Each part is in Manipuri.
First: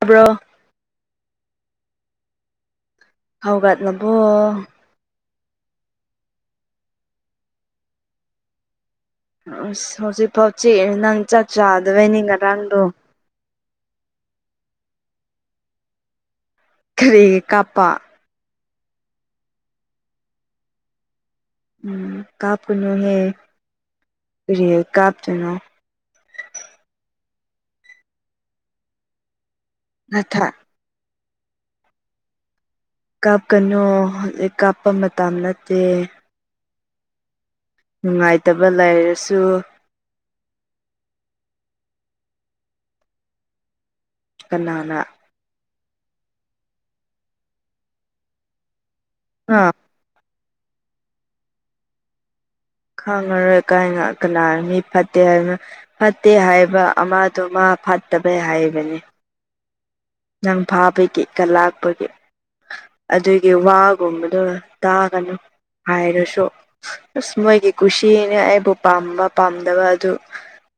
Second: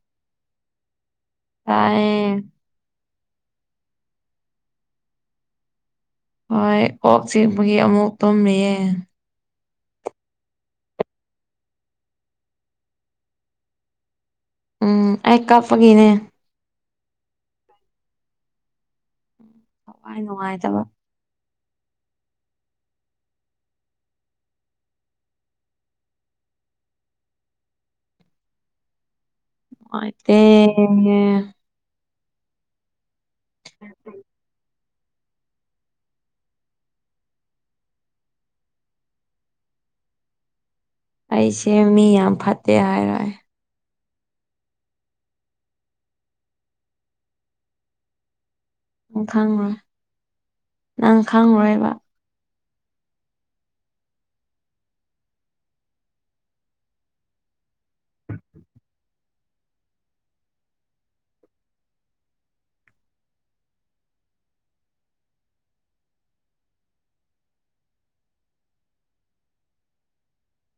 ꯈꯕ꯭ꯔꯣ ꯇꯌꯦ ꯍꯧꯒꯠꯂꯕꯣ ꯍꯣꯏ ꯀꯣꯛ ꯆꯤꯛꯄꯒꯤ ꯑꯃꯨꯛ ꯇꯨꯝꯃꯤꯌꯦꯦ ꯑꯁ ꯍꯧꯖꯤꯛꯐꯥꯎ ꯆꯤꯛꯏ ꯅꯪ ꯆꯥꯛ ꯆꯥꯗꯕꯩꯅꯤ ꯉꯔꯥꯡꯗꯣ ꯎꯝ ꯑꯩ ꯀꯞꯄꯒꯤꯅꯦ ꯀꯔꯤꯒꯤ ꯀꯞꯄ ꯊꯋꯥꯏ ꯅꯨꯡꯉꯥꯏꯇꯕ ꯎꯝ ꯀꯥꯞꯀꯅꯨꯅ‌ꯦ ꯔꯤꯌꯦꯜ ꯀꯥꯞꯇꯨꯏꯅꯣ ꯅꯨꯡꯉꯥꯏꯇꯦ ꯅꯊꯥ ꯀꯞꯀꯅꯨ ꯀꯞꯄ ꯃꯇꯝ ꯅꯠꯇꯦ ꯅꯨꯡꯉꯥꯏꯇꯕ ꯂꯩꯔꯁꯨ ꯑꯩꯁꯦ ꯃꯤ ꯌꯥꯝ ꯐꯠꯇꯦ ꯍꯥꯏꯔꯣꯏ ꯀꯅꯥꯅ ꯅꯪ ꯑ ꯈꯪꯉꯣꯏ ꯅꯪ ꯈꯪꯔ‌ꯣꯏꯕ ꯈꯪꯉꯔꯣꯏ ꯀꯥꯏꯅ ꯀꯅꯥ ꯃꯤ ꯐꯠꯇꯦ ꯍꯥꯏꯕ ꯐꯠꯇꯦ ꯍꯥꯏꯕ ꯑꯃꯗꯨ ꯃꯥ ꯐꯠꯇꯕꯩ ꯍꯥꯏꯕꯅꯦ ꯅꯪ ꯐꯥꯕꯒꯤ ꯀꯜꯂꯥꯛꯄꯒꯤ ꯑꯗꯨꯒꯤ ꯋꯥꯒꯨꯝꯕꯗꯣ ꯇꯥꯒꯅꯨ ꯍꯥꯏꯔꯁꯨ ꯑꯁ ꯃꯣꯏꯒꯤ ꯀꯨꯁꯤꯅꯤ ꯑꯩꯕꯨ ꯄꯥꯝꯕ ꯄꯥꯝꯗꯕ ꯑꯗꯨ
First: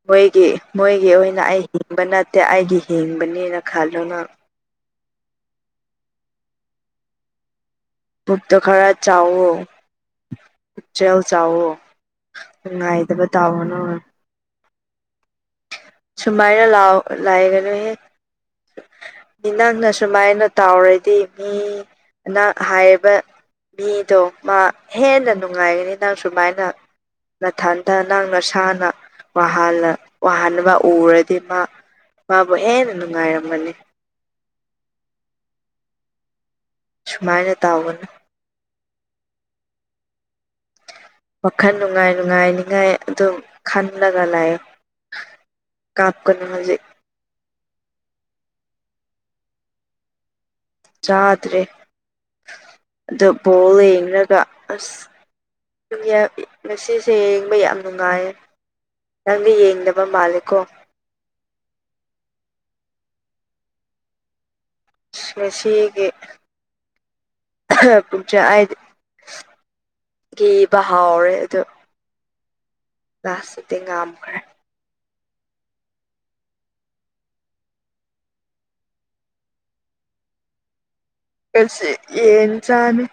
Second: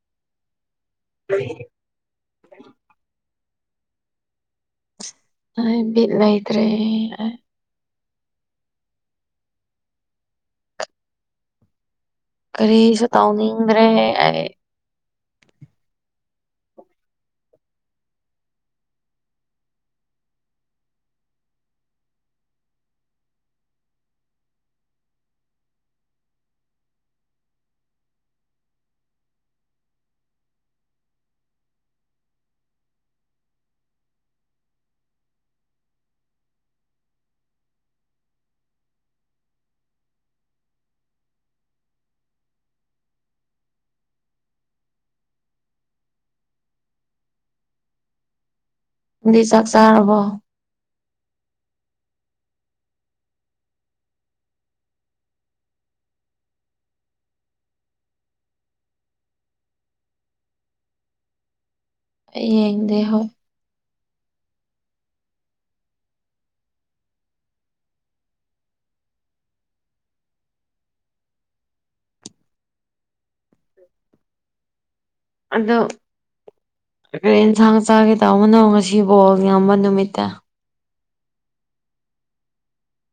ꯃꯣꯏꯒꯤ ꯃꯣꯏꯒꯤ ꯑꯣꯏꯅ ꯑꯩ ꯍꯤꯡꯕ ꯅꯠꯇꯦ ꯑꯩꯒꯤ ꯍꯤꯡꯕꯅꯦꯅ ꯈꯜꯂꯨ ꯅꯪ ꯑ ꯕꯤꯠ ꯂꯩꯇꯔꯦ ꯄꯨꯛꯇ‌ꯣ ꯈꯔ ꯆꯥꯎꯑꯣ ꯄꯨꯛꯆꯦꯜ ꯆꯥꯎꯑꯣ ꯀꯔꯤꯁꯨ ꯅꯨꯡꯉꯥꯏꯗꯕ ꯇꯥꯑꯣꯅꯣ ꯇꯧꯅꯤꯡꯗ꯭ꯔꯦ ꯑꯩ ꯁꯨꯃꯥꯏꯅ ꯂꯥꯎ ꯂꯥꯏꯒꯅꯨꯍꯦ ꯃꯤ ꯅꯪꯅ ꯁꯨꯃꯥꯏꯅ ꯇꯧꯔꯗꯤ ꯃꯤ ꯑ ꯍꯥꯏꯥꯏꯕ ꯃꯤꯗꯣ ꯃꯥ ꯍꯦꯟꯅ ꯅꯨꯡꯉꯥꯏꯒꯅꯤ ꯅꯪ ꯁꯨꯃꯥꯏꯅ ꯅꯊꯟꯊ ꯅꯪ ꯅꯁꯥꯅ ꯋꯥꯍꯟꯕ ꯎꯔꯗꯤ ꯃꯥ ꯃꯥꯕꯨ ꯍꯦꯟꯅ ꯅꯨꯡꯉꯥꯏꯔꯝꯃꯅꯤ ꯁꯨꯃꯥꯏꯅ ꯇꯥꯒꯅ ꯋꯥꯈꯜ ꯅꯨꯡꯉꯥꯏ ꯅꯨꯡꯉꯥꯏꯅꯤꯉꯥꯏ ꯑꯗꯨꯝ ꯈꯜꯂꯒꯥ ꯂꯥꯛꯑꯦ ꯀꯥꯞꯀꯅꯨ ꯍꯧꯖꯤꯛ ꯗꯤ ꯆꯥꯛ ꯆꯥꯔꯔꯕꯣ ꯆꯥꯗ꯭ꯔꯦ ꯑ ꯕꯣꯜ ꯌꯦꯡꯂꯒ ꯑꯁ ꯉꯁꯤꯁꯦ ꯌꯦꯡꯕ ꯌꯥꯝ ꯅꯨꯡꯉꯥꯏꯌꯦ ꯅꯪꯗꯤ ꯌꯦꯡꯗꯕꯥ ꯃꯥꯜꯂꯦꯀꯣ ꯌꯦꯡꯗꯦ ꯍꯣꯏ ꯉꯁꯤꯁꯤꯒꯤ ꯄꯨꯖ ꯍꯥꯏꯗꯤ ꯒꯤ ꯍꯥꯎꯔꯦ ꯑꯗꯣ ꯂꯁ ꯇꯦꯡ ꯉꯝꯈ꯭ꯔꯦ ꯑꯗꯣ ꯀ ꯏꯟꯁꯥꯡ ꯆꯥꯈꯤꯦ ꯇꯧꯕ ꯃꯅ ꯉꯁꯤꯐꯥꯎ ꯌꯥꯝꯕ ꯅꯨꯃꯤꯠꯇ ꯁꯤ ꯌꯦꯟ ꯆꯅꯤ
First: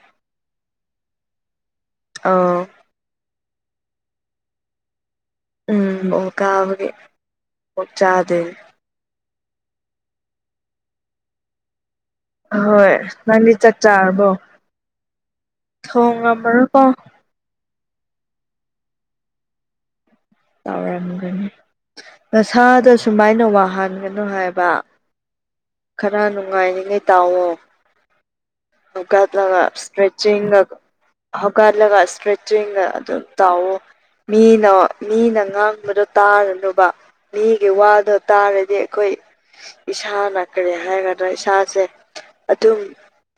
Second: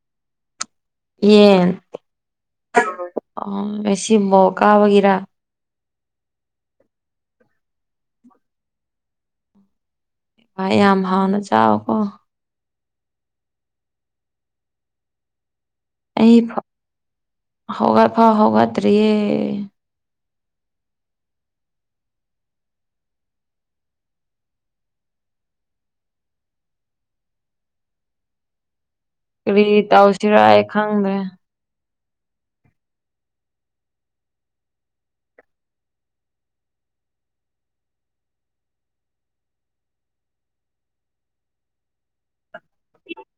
ꯌꯦ ꯑꯥ ꯑꯥ ꯁꯤꯃꯣ ꯀꯥꯕꯒꯤꯔ ꯎꯝ ꯑꯣ ꯀꯥꯕꯒꯤꯦ ꯑꯣ ꯆꯥꯗꯦ ꯏꯚꯥꯏ ꯌꯥꯝ ꯍꯥꯎꯅ ꯆꯥꯎꯋꯀꯣ ꯑꯍꯣꯏ ꯅꯪꯗꯤ ꯆꯥꯛ ꯆꯥꯔꯕꯣ ꯊꯣꯡꯉꯝꯃꯔꯣꯀꯣ ꯍꯒ ꯐ ꯍꯒꯇꯔꯤ ꯇꯧꯔꯝꯒꯅꯤ ꯅꯁꯥꯗ ꯁꯨꯃꯥꯏꯅ ꯋꯥꯍꯟꯒꯅꯨ ꯍꯥꯏꯕ ꯈꯔ ꯅꯨꯡꯉꯥꯏꯔꯤꯉꯩ ꯇꯥꯑꯣ ꯍꯒꯥꯂꯒ ꯀꯔꯤ ꯁꯇ꯭ꯔꯦꯆ ꯇꯧꯁꯤꯔ ꯑꯩ ꯈꯪꯗ꯭ꯔꯦ ꯍꯒꯥꯂꯒ ꯏꯁꯇ꯭ꯔꯦꯆꯤꯡꯒ ꯑꯗꯨꯝ ꯇꯥꯎꯑꯣ ꯃꯤꯅ ꯃꯤꯅ ꯉꯥꯡꯕꯗꯣ ꯇꯥꯔꯅꯨꯕ ꯃꯤꯒꯤ ꯋꯥꯗꯣ ꯇꯥꯔꯗꯤ ꯑꯩꯈꯣꯏ ꯏꯁꯥꯅ ꯀꯔꯤꯦ ꯍꯥꯏꯔꯒꯗ꯭ꯔ ꯏꯁꯥꯁꯦ ꯑꯗꯨꯝ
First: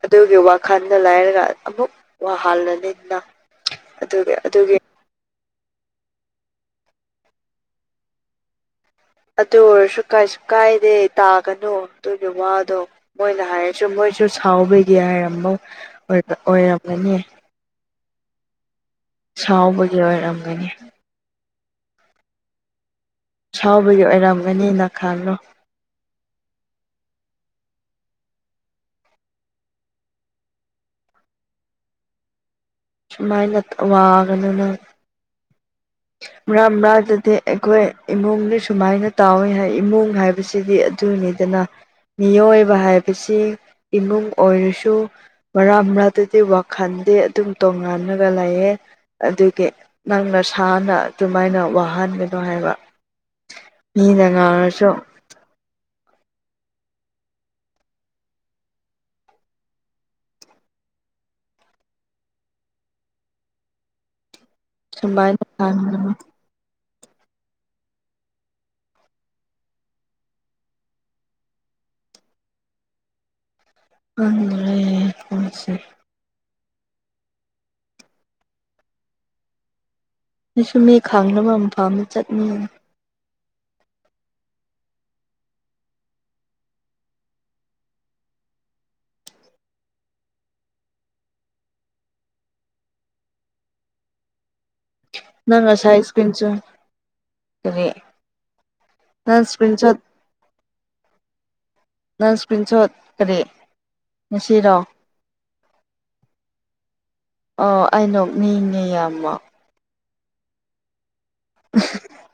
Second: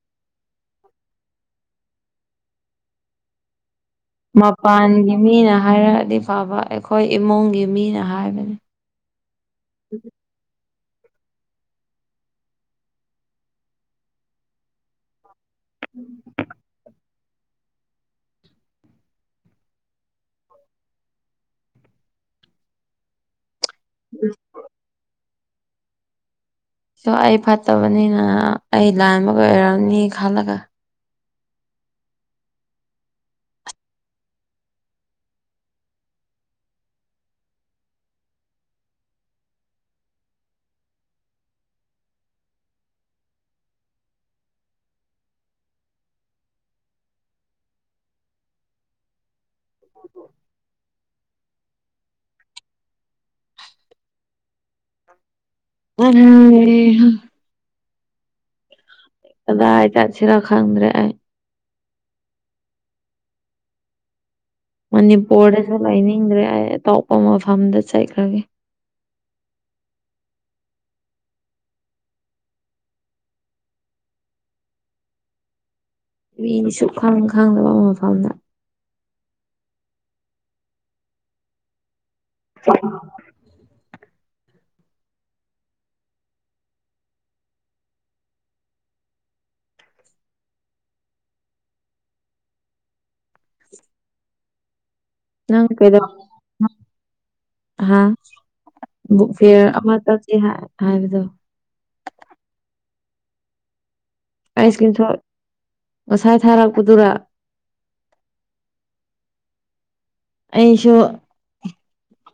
ꯑꯗꯨꯒꯤ ꯋꯥꯈꯜꯗ ꯂꯥꯏꯔꯒ ꯑꯃꯨꯛ ꯋꯥꯍꯜꯂꯅꯤꯅ ꯑꯗꯨꯒꯤ ꯑꯗꯨꯒꯤ ꯃꯄꯥꯟꯒꯤ ꯃꯤꯅꯥ ꯍꯥꯏꯔꯛꯑꯗꯤ ꯐꯕ ꯑꯩꯈꯣꯏ ꯏꯃꯨꯡꯒꯤ ꯃꯤꯅꯥ ꯍꯥꯏꯕꯅꯤ ꯑꯗꯨ ꯑꯣꯏꯔꯁꯨ ꯀꯥꯏꯁꯨ ꯀꯥꯏ ꯗ ꯇꯥꯒꯅꯨ ꯑꯗꯨꯒꯤ ꯋꯥꯗꯣ ꯃꯣꯏꯅ ꯍꯥꯏꯔꯁꯨ ꯃꯣꯏꯁꯨ ꯁꯥꯎꯕꯒꯦ ꯍꯥꯏꯔꯝꯃꯣ ꯑꯣꯏꯔꯝꯂꯅꯤ ꯁꯥꯎꯕꯒꯤ ꯑꯣꯏꯔꯝꯒꯅꯤ ꯁꯥꯎꯕꯒꯤ ꯑꯣꯏꯔꯝꯒꯅꯦꯅ ꯈꯜꯂꯣ ꯁ ꯑꯩ ꯐꯠꯇꯕꯅꯤꯅ ꯑꯩ ꯂꯥꯟꯕꯒ ꯑꯣꯏꯔꯝꯅꯤ ꯈꯜꯂꯒ ꯁꯨꯃꯥꯏꯅ ꯋꯥꯒꯅꯅ [inaudible] ꯃꯔꯥꯡ ꯃꯔꯥꯗꯗꯤ ꯑꯩꯈꯣꯏ ꯏꯃꯨꯡꯅ ꯁꯨꯃꯥꯏꯅ ꯇꯥꯎꯋꯤ ꯍꯥꯏ ꯏꯃꯨꯡ ꯍꯥꯏꯕꯁꯤꯗꯤ ꯑꯗꯨ ꯅꯤꯗꯅ ꯃꯤꯑꯣꯏꯕ ꯍꯥꯏꯕꯁꯤ ꯏꯃꯨꯡ ꯑꯣꯏꯔꯁꯨ ꯃꯔꯥꯡ ꯃꯔꯇꯗꯤ ꯋꯥꯈꯟꯗꯦ ꯑꯗꯨꯝ ꯇꯣꯡꯉꯥꯟꯜꯂꯒ ꯂꯩꯌꯦ ꯑꯗꯨꯒꯤ ꯅꯪꯅ ꯁꯥꯅ ꯑꯗꯨꯃꯥꯏꯅ ꯋꯥꯍꯟꯒꯅꯣ ꯍꯥꯏ ꯃꯤꯅ ꯉꯥꯡꯔꯁꯨ [unintelligible] ꯀꯗꯥꯏꯗ ꯆꯠꯁꯤꯔ ꯈꯪꯗ꯭ꯔꯦ ꯑꯩ ꯁꯨꯃꯥꯏꯅ ꯃꯅꯤꯄꯨꯔꯗꯁꯨ ꯈꯟꯒꯅꯨ ꯂꯩꯅꯤꯡꯗꯔꯦ ꯑꯩ ꯑꯇ‌ꯣꯞ ꯇ‌ꯣꯞꯄ ꯃꯐꯝꯗ ꯆꯠꯈ꯭ꯔꯅꯤ [unintelligible] ꯃꯤꯅ ꯁꯨꯈꯪ ꯈꯪꯗꯕ ꯃꯐꯝꯗ ꯑꯩꯁꯨ ꯃꯤ ꯈꯪꯗꯕ ꯃꯐꯝꯗ ꯆꯠꯅꯤꯡꯉ‌ꯦ ꯅꯪ ꯉꯁꯥꯏ ꯏꯁꯀꯔꯤꯟꯆꯣ ꯀꯔꯤ ꯍꯥ ꯕꯨꯛ ꯅꯪ ꯐꯤꯌꯔ ꯑꯃ ꯏꯁꯀꯔꯤꯟꯁ‌ꯣꯠ ꯆꯠꯁꯦ ꯍꯥꯏ ꯍꯥꯏꯕꯗꯣ ꯅꯪ ꯏꯁꯀꯔꯤꯟꯁꯣꯠ ꯀꯔꯤ ꯑꯩ ꯏꯁꯀ꯭ꯔꯤꯟꯁ‌ꯣꯠ ꯑꯣ ꯑꯩꯩ ꯅꯣꯛꯅꯤꯡꯉ‌ꯦ ꯌꯥꯝꯃꯣ ꯑꯩꯁꯨ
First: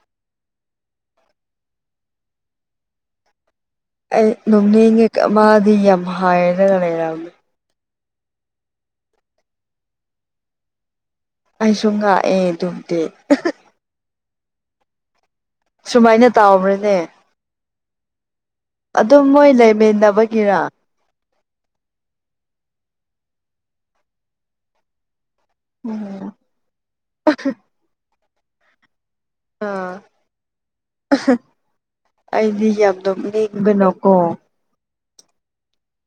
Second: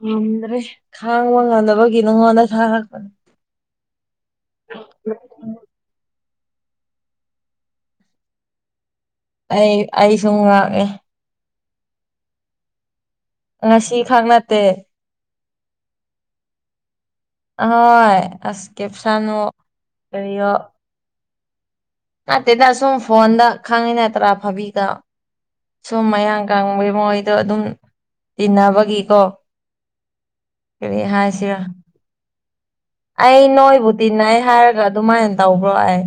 ꯉꯝꯗ꯭ꯔꯦ ꯈꯥꯡꯕ ꯉꯝꯗꯕꯒꯤ ꯅꯪꯉꯣꯟꯗ ꯁꯥꯔꯛꯄꯅꯦ ꯑꯩ ꯅ‌ꯣꯛꯅꯤꯡꯉ‌ꯦ ꯀ ꯃꯥꯗꯤ ꯌꯥꯝ ꯍꯥꯏꯔ ꯂꯩꯔꯝꯃꯤ ꯑꯩ ꯑꯩ ꯁꯨꯡ ꯉꯥꯛꯑꯦ ꯑꯩ ꯁꯨ ꯉꯥꯛꯑꯦ ꯑꯗꯨꯕꯨꯗꯤ ꯉꯁꯤ ꯈꯛ ꯅꯠꯇ‌ꯦ ꯁꯨꯃꯥꯏꯅ ꯇꯥꯎꯕ꯭ꯔꯅꯦ ꯑꯍꯣꯏ ꯑꯁ ꯑꯗꯨꯝ ꯀꯦꯞꯁꯥꯅꯣ ꯃꯣꯏ ꯀꯔꯤꯌꯣ ꯂꯩꯃꯦꯟꯕꯒꯤꯔ ꯅꯠꯇꯦꯗ ꯁꯨꯝ ꯐꯣꯟꯗ ꯈꯪꯉꯤ ꯅꯠꯇ꯭ꯔꯥ ꯐꯥꯕꯤꯗ ꯎꯝ ꯁꯨꯝ ꯃꯌꯥꯡ ꯀ‌ꯪꯕꯩ ꯃꯣꯏꯗ‌ꯣ ꯑꯗꯨꯝ ꯇꯤꯟꯅꯕꯒꯤ ꯀꯣ ꯑꯥ ꯀꯔꯤ ꯍꯥꯏꯁꯤꯔ ꯑꯩꯗꯤ ꯌꯥꯝ ꯑꯩ ꯅꯣꯏꯕꯨ ꯅꯣꯛꯅꯤꯡꯕꯅꯀꯣ ꯇꯤꯟꯅꯩ ꯍꯥꯏꯔꯒ ꯑꯗꯨꯃꯥꯏꯅ ꯇꯧꯕ꯭ꯔꯣ ꯑꯩ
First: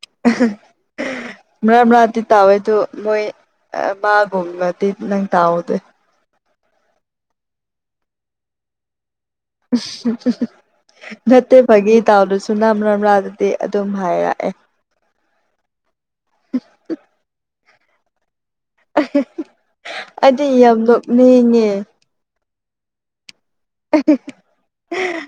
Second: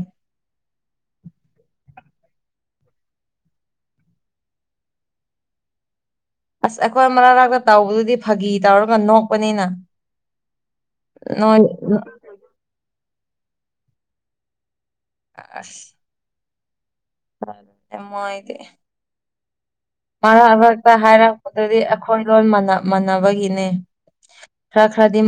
ꯃ꯭ꯔ꯭ꯝꯔꯗꯤ ꯇꯧꯋ‌ꯦ ꯑꯗꯨ ꯃꯣꯏ ꯑ ꯃꯥꯕꯨ ꯃꯇꯤꯠ ꯅꯪ ꯇꯥꯎꯗꯦ ꯑꯁ ꯑꯩꯈꯣꯏ ꯃꯔꯛ ꯃꯔꯛꯇ ꯇꯥꯎꯕꯗꯨꯗꯤ ꯐꯥꯒꯤ ꯇꯧꯔꯒ ꯅꯣꯛ ꯅꯠꯇꯦ ꯅꯣꯏ ꯐꯥꯒꯤ ꯇꯥꯎꯗꯔꯁꯨ ꯅꯝ ꯅꯝ꯭ꯔꯥ ꯗꯗꯤ ꯑꯗꯨꯝ ꯍꯥꯏꯔꯛꯑꯦ ꯑꯁ [inaudible] ꯃ ꯏꯗꯤ ꯑ ꯃꯔꯛ ꯃꯔꯛꯇ ꯍꯥꯏꯔꯛꯄꯗꯗꯤ ꯑꯩꯈꯣꯏ ꯂꯣꯟ ꯃꯥꯟꯅꯕꯒꯤꯅꯤ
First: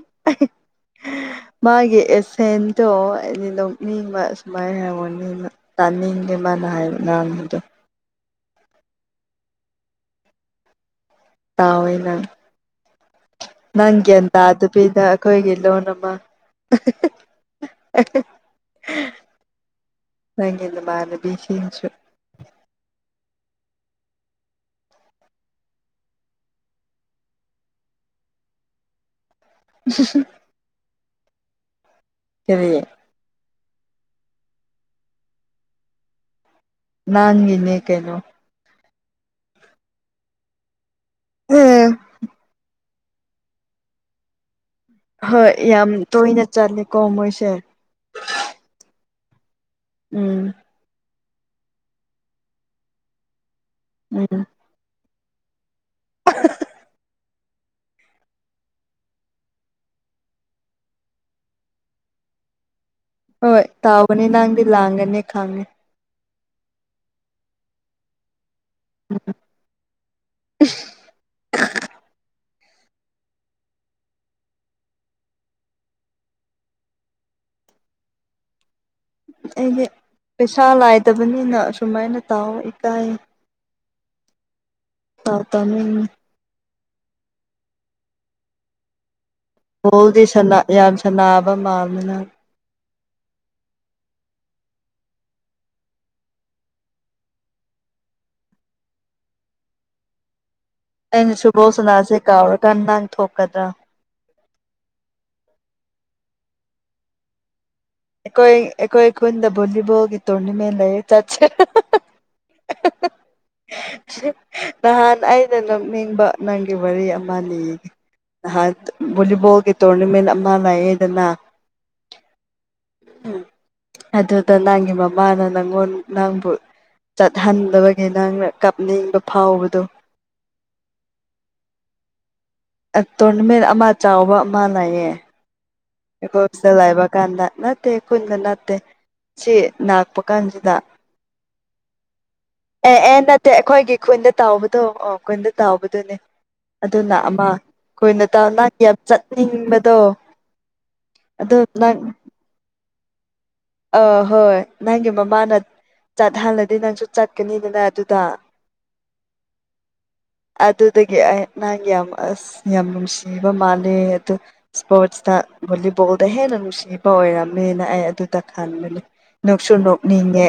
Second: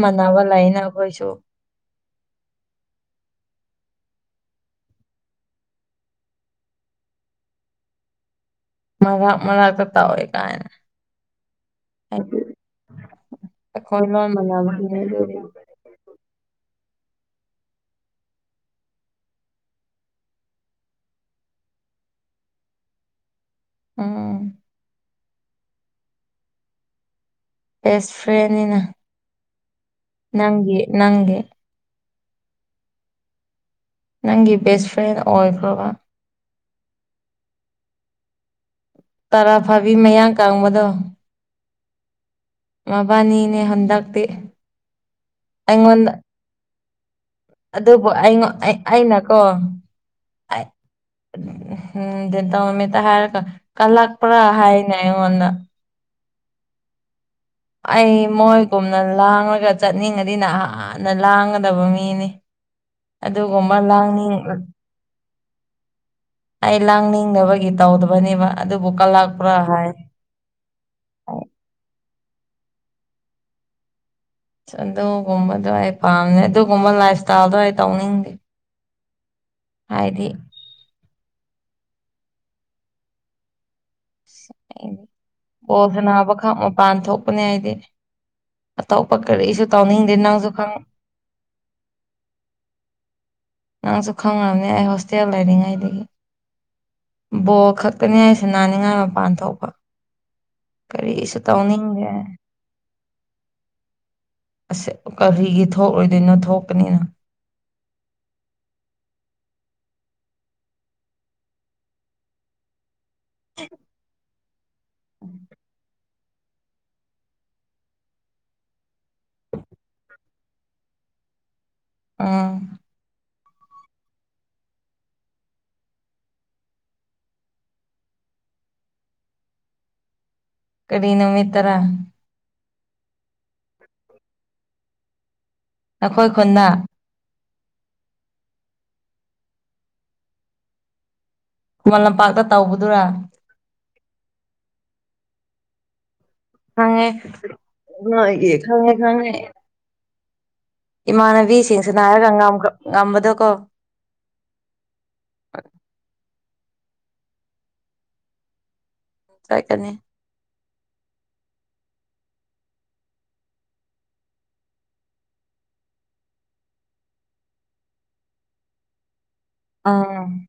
ꯃꯥꯟꯅꯕ ꯂꯩꯅ ꯑꯩꯈꯣꯏꯁꯨ [inaudible] ꯃꯥꯒꯤ ꯑꯦꯁꯦꯟꯗꯣ ꯍꯥꯏꯗꯤ ꯂꯧꯣꯛꯅꯤꯡꯕ ꯁꯨꯃꯥꯏꯅ ꯍꯡꯉꯅꯤ ꯇꯥꯅꯤꯡꯗꯦ ꯃꯥꯅ ꯍꯥꯏ ꯉꯥꯡꯕꯗꯣ ꯃꯔꯥꯛ ꯃꯔꯛꯇ ꯇꯧꯋꯦ ꯀꯥꯏꯅ ꯇꯥꯑꯣꯅ ꯍꯥꯏꯗꯤ ꯑꯩꯈꯣꯏ ꯂꯣꯟ ꯅꯪꯒꯗ ꯑꯗꯨ ꯃꯥꯟꯅꯕꯒꯤꯅꯦ ꯑꯗꯨꯕꯤꯗ ꯑꯗꯨꯗꯤ ꯑꯩꯈꯣꯏꯒꯤ ꯂꯣꯟꯣꯟ ꯑꯃ [inaudible] ꯅꯒ ꯅꯨ ꯃꯥꯅꯚꯤꯁꯤꯤꯁꯨ ꯑꯝ ꯦꯁ ꯐ꯭ꯔꯦꯟꯅꯤꯅ ꯅꯪꯦ ꯅꯪꯦ ꯁꯤꯔꯤꯌꯦ ꯅꯪꯒꯤ ꯕꯦꯁ ꯐ꯭ꯔꯦꯟ ꯑꯣꯏꯈ꯭ꯔꯕ ꯅꯥꯟꯒꯤꯅꯦ ꯀꯩꯅꯣ ꯇꯔꯥ ꯐꯥꯕꯤ ꯃꯌꯥꯡ ꯀꯕꯗꯣ ꯑꯦ ꯃꯕꯥꯅꯤꯅꯦ ꯍꯟꯗꯛꯇꯤ ꯍꯣꯏ ꯌꯥꯝ ꯑꯩꯉꯣꯟꯗ ꯇꯣꯏꯅ ꯆꯠꯂꯦꯀꯣ ꯃꯣꯏꯁꯦ ꯑꯗꯨꯕꯨꯉ ꯑꯩꯅꯀꯣ ꯎꯝ ꯑꯩ ꯎꯝ ꯗ ꯇꯧꯃꯤꯠꯇ ꯍꯥꯏꯔꯒ ꯀꯂꯥꯛ ꯄꯨꯔꯥ ꯎꯝ ꯍꯥꯏꯅ ꯑꯩꯉꯣꯟꯗ [unintelligible] ꯑꯩ ꯃꯣꯏꯒꯨꯝꯅ ꯂꯥꯡꯂꯒ ꯆꯠꯅꯤꯡꯉꯗꯤꯅ ꯍꯍꯥꯟꯅ ꯂꯥꯡꯒꯗꯕ ꯃꯤꯅꯤ ꯍꯣꯏ ꯑꯗꯨꯒꯨꯝꯕ ꯇꯥꯎꯕꯅꯤ ꯂꯥꯡꯅꯤꯡ ꯂꯥꯡꯗꯤꯦ ꯂꯥꯡꯒꯅꯤ ꯈꯥꯡꯅꯤꯦ ꯑꯩ ꯂꯥꯡꯅꯤꯡꯗꯅꯕꯒꯤ ꯇꯧꯗꯕꯅꯦꯕ ꯑꯗꯨ ꯑꯗꯨ ꯀꯥ ꯂꯥꯛ ꯄꯨ ꯍꯥꯏꯥꯏ ꯑꯗꯨꯒꯨꯝꯕꯗꯣ ꯑꯩ ꯄꯥꯝꯃꯦ ꯑꯗꯨꯒꯨꯝꯕ ꯂꯥꯏꯐ ꯏꯁꯇꯥꯏꯜꯗꯣ ꯑꯩ ꯇꯧꯅꯤꯡꯗꯦ ꯑꯩꯒꯤ ꯍꯥꯏꯗꯤ ꯄꯩꯁꯥ ꯂꯥꯏꯗꯕꯅꯤꯅ ꯑꯁꯨꯃꯥꯏꯅ ꯇꯥꯎꯑꯣ ꯏꯀꯥꯏ ꯇꯥꯎ ꯇꯥꯅꯤꯡꯉꯤ ꯣꯁꯅꯕ ꯈꯥ ꯃꯄꯥꯟ ꯊꯣꯛꯄꯅꯦ ꯍꯥꯏꯗꯤ ꯑꯇꯣꯞꯄ ꯀꯔꯤꯁꯨ ꯇꯧꯅꯤꯡꯗꯦ ꯍꯣꯗꯤ ꯅꯪꯁꯨ ꯈꯪ ꯌꯥꯝ ꯁꯥ ꯅꯥꯕ ꯃꯥꯜꯅꯤꯅ ꯅꯪꯁꯨ ꯈꯪꯉꯕꯅꯤ ꯑꯩ ꯍꯣꯁꯇꯦꯜ ꯂꯩꯔꯤꯉꯩꯗꯒꯤ ꯕꯣꯜ ꯈꯛꯇꯅꯤ ꯍꯥꯏꯁ ꯅꯥꯅꯤꯡꯉꯥꯏ ꯃꯄꯥꯟ ꯊꯣꯛꯄ ꯀꯔꯤꯁꯨ ꯑꯩꯅ ꯁꯨꯕꯣꯜ ꯇꯧꯅꯤꯡꯗꯦ ꯁꯅꯥꯁꯦ ꯀꯥꯎꯔꯀꯥꯟ ꯅꯪ ꯊꯣꯛꯀꯗ꯭ꯔꯥ ꯑꯁ ꯀꯔꯤꯒꯤ ꯊꯣꯛꯂꯣꯏꯗꯣꯏꯅꯣ ꯊꯣꯛꯀꯅꯤꯅ ꯑꯩꯈꯣꯏ ꯑꯩꯈꯣꯏ ꯈꯨꯨꯟꯗ ꯚꯣꯂꯤꯕꯣꯜꯒꯤ ꯇꯣꯔꯅꯤꯃꯦꯟ ꯂꯩ ꯆꯠꯁ [inaudible] ꯁꯤ ꯅꯍꯥꯟ ꯑꯩꯅ ꯅꯅꯤꯡꯕ ꯅꯪꯒꯤ ꯋꯥꯔꯤ ꯑꯃ ꯂꯤꯒꯦ ꯅꯍꯥꯟ ꯚꯣꯂꯤꯕꯣꯜꯒꯤ ꯇꯣꯔꯅꯃꯦꯟ ꯑꯃ ꯂꯥꯛꯑꯗꯅ ꯑꯥ ꯎ ꯑꯗꯨꯗ ꯅꯪꯒꯤ ꯃꯃꯥꯅ ꯅꯪꯉꯣꯟ ꯅꯪꯕꯨ ꯆꯠꯍꯟꯗꯕꯒꯤ ꯅꯪꯅ ꯀꯥꯞꯅꯤꯡꯕ ꯐꯥꯎꯕꯗꯣ ꯀꯔꯤꯅꯃꯤ ꯇꯔꯥ ꯇꯣꯔꯅꯃꯦꯟ ꯑꯃ ꯆꯥꯎꯕ ꯑꯃ ꯂꯩꯌꯦ ꯅꯈꯣꯏ ꯈꯨꯟꯗ ꯣꯁ ꯂꯕ ꯀꯥꯟꯗ ꯅꯠꯇꯦ ꯈꯨꯟꯗ ꯅꯠꯇꯦ ꯁꯤ ꯂꯥꯛꯄ ꯀꯥꯟꯁꯤꯗ ꯈꯨꯃꯟ ꯂꯝꯄꯥꯛꯇ ꯑꯦ ꯇꯧꯕꯗꯨꯔꯥ ꯑꯦ ꯅꯠꯇꯦ ꯑꯩꯈꯣꯏꯒꯤ ꯈꯨꯣꯏꯟꯗ ꯇꯥꯎꯕꯗꯣ ꯑꯣ ꯈꯨꯣꯏꯟꯗ ꯇꯥꯎꯕꯗꯨꯅꯦ ꯈꯪꯉꯦ ꯑꯗꯨꯅ ꯑꯃ ꯑꯩꯈꯣꯏꯅ ꯇ ꯅꯣꯏꯒꯤ ꯅꯪ ꯌꯥꯝ ꯆꯠꯅꯤꯡꯕꯗꯣ ꯑꯗꯨ ꯅꯪ ꯏꯃꯥꯟꯅꯕꯤꯁꯤꯡꯁꯤꯅ ꯍꯥꯏꯔꯒ ꯉꯝꯕꯗꯣꯀꯣ ꯑ ꯍꯣꯏ ꯅꯪꯒꯤ ꯃꯃꯥꯅ ꯆꯠꯍꯜꯂ ꯑꯗꯨꯗꯤ ꯅꯪꯁꯨ ꯆꯠꯀꯅꯤꯗꯅ ꯑꯗꯨꯗ ꯇꯥꯏꯀꯅꯤ ꯑꯗꯨꯗꯒꯤ ꯑꯩ ꯅꯪ ꯌꯥꯝ ꯑꯁ ꯌꯥꯝ ꯅꯨꯡꯁꯤꯕ ꯃꯥꯂꯦ ꯑꯗꯨ ꯏꯁꯄꯣꯔꯠꯁꯇ ꯚꯣꯂꯤꯕꯣꯜꯗ ꯍꯦꯟꯅ ꯅꯨꯡꯁꯤꯕ ꯑꯣꯏꯔꯝꯃꯦꯅ ꯑꯩ ꯑꯗꯨ ꯇ ꯈꯥꯟꯃꯤ ꯅꯁꯨ ꯎꯝ ꯅꯣꯛꯅꯤꯡꯒꯦ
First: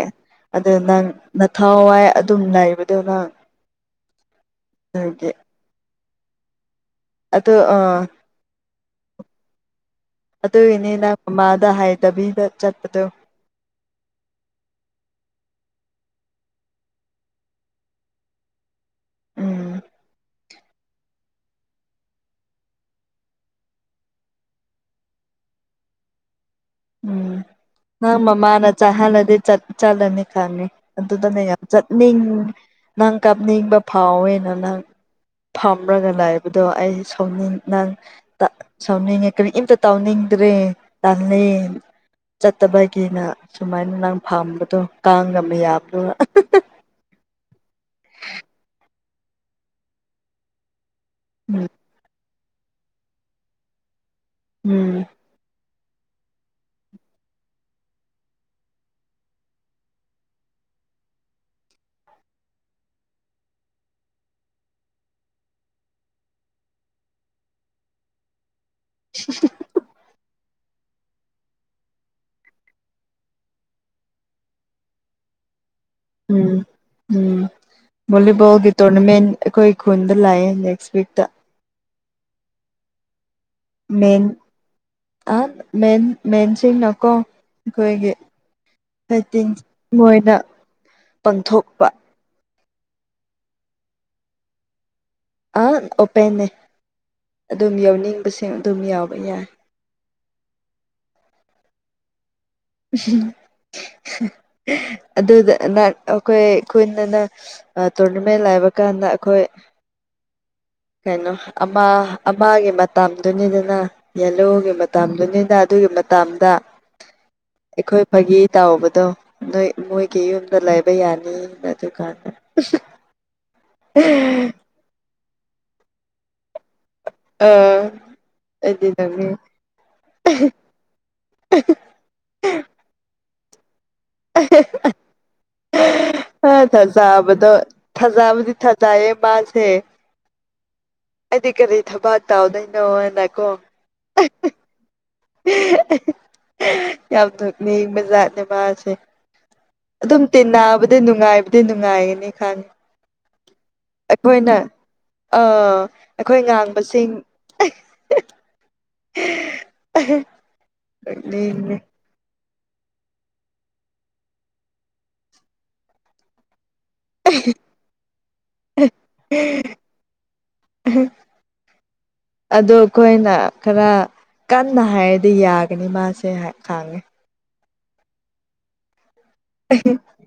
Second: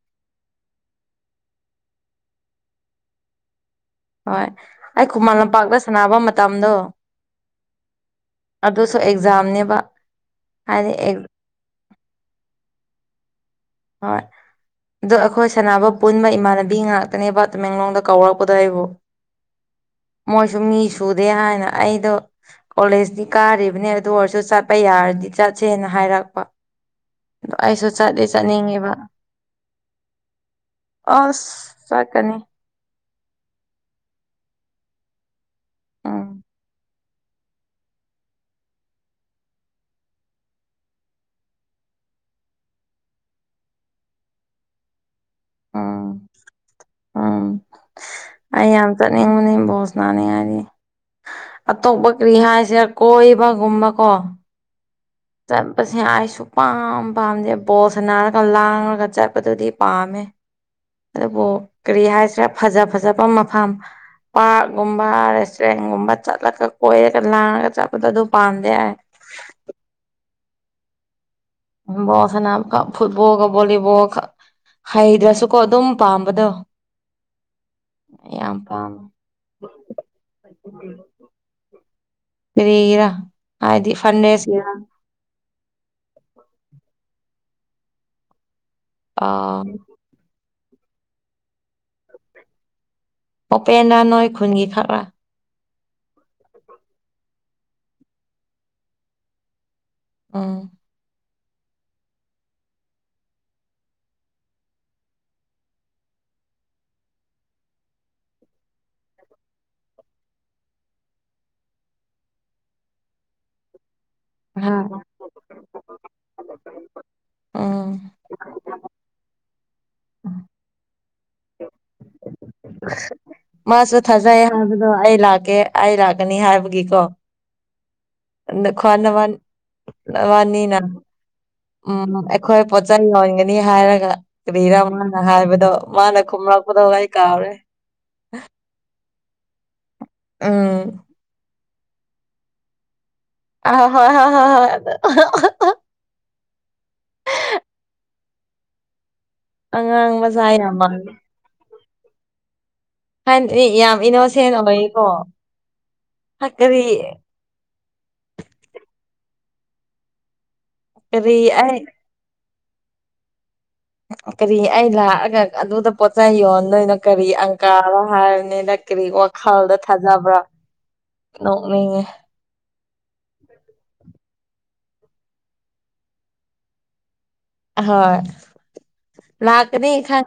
ꯑꯗꯨ ꯅꯪ ꯅꯊꯥꯋꯥꯏ ꯑꯗꯨꯝ ꯂꯩꯕꯗꯣ ꯅꯪ ꯍꯣꯏ ꯑꯩ ꯈꯨꯃꯟ ꯂꯝꯄꯥꯛꯇ ꯁꯥꯟꯅꯕ ꯃꯇꯝꯗꯣ ꯑꯗꯣ ꯑ ꯑꯗꯨꯁꯨ ꯑꯦꯛꯖꯥꯝꯅꯦꯕ ꯑꯗꯨ ꯍꯥꯏꯗꯤ ꯏꯅꯦꯅ ꯃꯥꯗ ꯍꯥꯏꯗꯕꯤꯗ ꯆꯠꯄꯗꯨ ꯍꯣꯏ ꯑꯗꯣ ꯑꯩꯈꯣꯏ ꯁꯥꯟꯅꯕ ꯄꯨꯟꯕ ꯏꯃꯥꯟꯅꯕꯤ ꯉꯥꯛꯇꯅꯦꯕ ꯇꯃꯦꯡꯂꯣꯡꯗ ꯀꯧꯔꯛꯄꯗꯣ ꯑꯩꯕꯨ ꯎꯝ ꯃꯣꯏꯁꯨ ꯃꯤ ꯁꯨꯗꯦ ꯍꯥꯏꯅ ꯑꯩꯗꯣ ꯀꯣꯂꯦꯖꯇꯤ ꯀꯥꯔꯤꯕꯅꯦ ꯑꯗꯨ ꯑꯣꯏꯔꯁꯨ ꯆꯠꯄ ꯌꯥꯔꯗꯤ ꯆꯠꯁꯦꯅ ꯍꯥꯏꯔꯛꯄ ꯑꯩꯁꯣ ꯆꯗꯦ ꯃꯥꯅ ꯆꯥꯍꯜꯂꯗꯤ ꯆꯠꯂꯅꯤ ꯈꯪꯅꯤ ꯑꯗꯨꯗꯅ ꯌꯥꯝ ꯑꯁ ꯆꯠꯀꯅꯤ ꯆꯠꯅꯤꯡꯉ ꯅꯪ ꯀꯥꯞꯅꯤꯡꯕ ꯐꯥꯎꯋꯦꯅ ꯅꯪ ꯐꯝꯔꯒ ꯎꯝ ꯂꯩꯕꯗꯣ ꯑꯩ ꯁꯅꯤꯡ ꯅ ꯁꯥꯎꯅꯤꯡꯉꯦ ꯀꯔꯤ ꯏꯝꯇ ꯇꯥꯎꯅꯤꯡꯗ꯭ꯔꯦ ꯇꯥꯜꯂꯤ ꯆꯠꯇꯕꯒꯤꯅ ꯁꯨꯃꯥꯏꯅ ꯅꯪ ꯐꯥꯝꯕꯗꯣ ꯇꯥꯡꯉꯝꯕ ꯍꯥꯕ ꯎꯝ ꯆꯠꯅꯤꯡꯕꯅꯤ ꯕꯣꯁ ꯅꯥꯅꯤꯡꯉꯥꯏꯗꯤ ꯎꯝ ꯑꯇꯣꯞꯄ ꯔꯤꯍꯁꯦ ꯀꯣꯏꯕꯒꯨꯝꯕꯀꯣ ꯎꯝ ꯆꯠꯄꯁꯦ ꯑꯩꯁꯨ ꯄꯥꯝ ꯄꯥꯝꯖꯦ ꯕꯣꯜꯁꯅꯥꯔꯒ ꯂꯥꯡꯂꯒ ꯆꯠꯄꯗꯨꯗꯤ ꯄꯥꯝꯃꯦ ꯑꯗꯨꯕꯨ ꯀꯔꯤ ꯍꯥꯏꯁꯤ꯭ꯔꯦ ꯐꯖ ꯐꯖꯕ ꯃꯐꯝ ꯄꯥꯔꯛꯒꯨꯝꯕ ꯔꯦꯁꯇꯨꯔꯦꯟꯒꯨꯝꯕ ꯆꯠꯂꯒ ꯀꯣꯏꯔꯒ ꯂꯥꯡꯉꯒ ꯆꯠꯄꯗꯣ ꯑꯗꯨ ꯄꯥ ꯌꯥ ꯣ ꯁꯅꯥ ꯐꯨꯠꯕꯣꯜꯒ ꯚꯣꯂꯤꯕꯣꯜꯒ ꯍꯩꯗ꯭ꯔꯁꯨꯀꯣ ꯑꯗꯨꯝ ꯄꯥꯝꯕꯗꯣ ꯎꯝ ꯎꯝ ꯌꯥꯝ ꯚꯣꯂꯤꯕꯣꯜꯒꯤ ꯄꯥꯝꯃꯦ ꯇꯣꯔꯅꯥꯃꯦꯟ ꯑꯩꯈꯣꯏ ꯈꯨꯟꯗ ꯂꯥꯛꯑꯦ ꯅꯦꯛꯁ ꯋꯤꯛꯇ ꯐꯔ ꯍꯥꯏꯗꯤ ꯃꯦꯟ ꯐꯔꯅꯦꯁꯔ ꯑ ꯃꯦꯟ ꯃꯦꯟꯁꯤꯡꯅꯀꯣ ꯑꯩꯈꯣꯏꯒꯤ ꯂꯩꯇꯤꯟ ꯑꯥ ꯃꯣꯏꯗ ꯄꯥꯡꯊꯣꯛꯄ ꯑꯣꯄꯦꯟꯗ ꯅꯣꯏ ꯈꯨꯟꯒꯤ ꯈꯔꯥ ꯑ ꯑꯣꯄꯦꯟꯅꯦ ꯑꯗꯨꯝ ꯌꯥꯎꯅꯤꯡꯕꯁꯦ ꯑꯗꯨꯝ ꯌꯥꯎꯕ ꯌꯥꯏ ꯑꯥ ꯎꯝ ꯑꯗꯨꯗ ꯑꯩꯈꯣꯏ ꯈꯨꯟꯗꯅ ꯇꯣꯔꯅꯃꯦꯟ ꯂꯥꯛ ꯆꯕ ꯀꯥꯟꯗ ꯑꯩꯈꯣꯏ [unintelligible] ꯀꯩꯅꯣ ꯑꯃ ꯃꯇꯝꯗꯨꯅꯤꯗꯅ ꯌꯦꯜꯂꯣꯒꯤ ꯃꯇꯝꯗꯨꯅꯤꯅ ꯑꯗꯨꯒꯤ ꯃꯇꯗ ꯎꯝ ꯑꯩꯈꯣꯏ ꯐꯒꯤ ꯇꯥꯎꯕꯗꯣ ꯅꯣꯏ ꯃꯣꯏꯒꯤ ꯌꯨꯝꯗ ꯂꯩꯕ ꯌꯥꯅꯤꯅ ꯑꯗꯨꯀꯥꯟꯗ ꯃꯥꯁꯨ ꯊꯥꯖꯩ ꯍꯥꯏꯕꯗꯣ ꯑꯩ ꯂꯥꯛꯀꯦ ꯑꯩ ꯂꯥꯛꯀꯅꯤ ꯍꯥꯏꯕꯒꯤꯀꯣ ꯎꯝ ꯈꯅ ꯋꯥꯟ ꯋꯥꯅꯤꯅ ꯎꯝ ꯑꯩꯈꯣꯏ ꯄꯣꯠꯆ ꯌꯣꯟꯒꯅꯤ ꯍꯥꯏꯔꯒ ꯀꯔꯤꯔ ꯃꯥꯅ ꯍꯥꯏꯕꯗꯣ ꯃꯥꯅ ꯑꯥ ꯈꯨꯝꯂꯛꯄꯗꯣ ꯑꯩ ꯀꯥꯎꯔꯦ ꯊꯥꯖꯕꯗꯣ ꯁꯦ ꯑꯥ ꯑ ꯀꯔꯤ ꯏ ꯊꯕ ꯇꯥꯎꯗꯩꯅꯣꯅ ꯑ ꯍꯣꯏ ꯍ ꯍꯣꯏ ꯍꯣꯏ ꯑꯗꯨ ꯑꯗꯨꯣ ꯌꯥꯝ ꯗꯨꯅꯤ ꯃꯖꯥꯅꯦ ꯃꯥꯁꯦ ꯑꯉꯥꯡ ꯑꯗꯨꯝ ꯃꯆꯥ ꯌꯥꯝ ꯇꯤꯟꯅꯕꯗ ꯃꯥꯜꯂꯦ ꯅꯨꯡꯉꯥꯏꯕꯗꯤ ꯅꯨꯡꯉꯥꯏꯒꯅꯤ ꯈꯪꯉꯤ ꯑꯦ ꯌꯥꯝ ꯏꯅꯣꯁꯦꯅ ꯂꯩꯀꯣ ꯑ ꯑꯩꯈꯣꯏ ꯀꯔꯤ ꯉꯥꯡꯕꯁꯤꯡ [unintelligible] ꯀꯔꯤ ꯑꯩ ꯅꯦ ꯀꯔꯤ ꯑꯩ ꯂꯥꯛꯑꯒ ꯑꯗꯨꯗ ꯄꯣꯠꯆ ꯌꯣꯟ ꯅꯣꯏꯅꯣ ꯀꯔꯤ ꯑꯪꯀꯥꯔ ꯍꯥꯏꯔꯅꯤꯅ ꯀꯔꯤ ꯋꯥꯈꯜꯗ ꯊꯥꯖꯕ꯭ꯔꯥ ꯣꯡꯉꯉ ꯑꯗꯣ ꯑꯩꯈꯣꯏꯅ ꯈꯔ ꯀꯟꯅ ꯍꯥꯏꯔꯗꯤ ꯌꯥꯒꯅꯤ ꯃꯥꯁꯦ ꯈꯥꯡꯉꯦ ꯍꯣꯏ ꯂꯀꯅꯤ ꯈ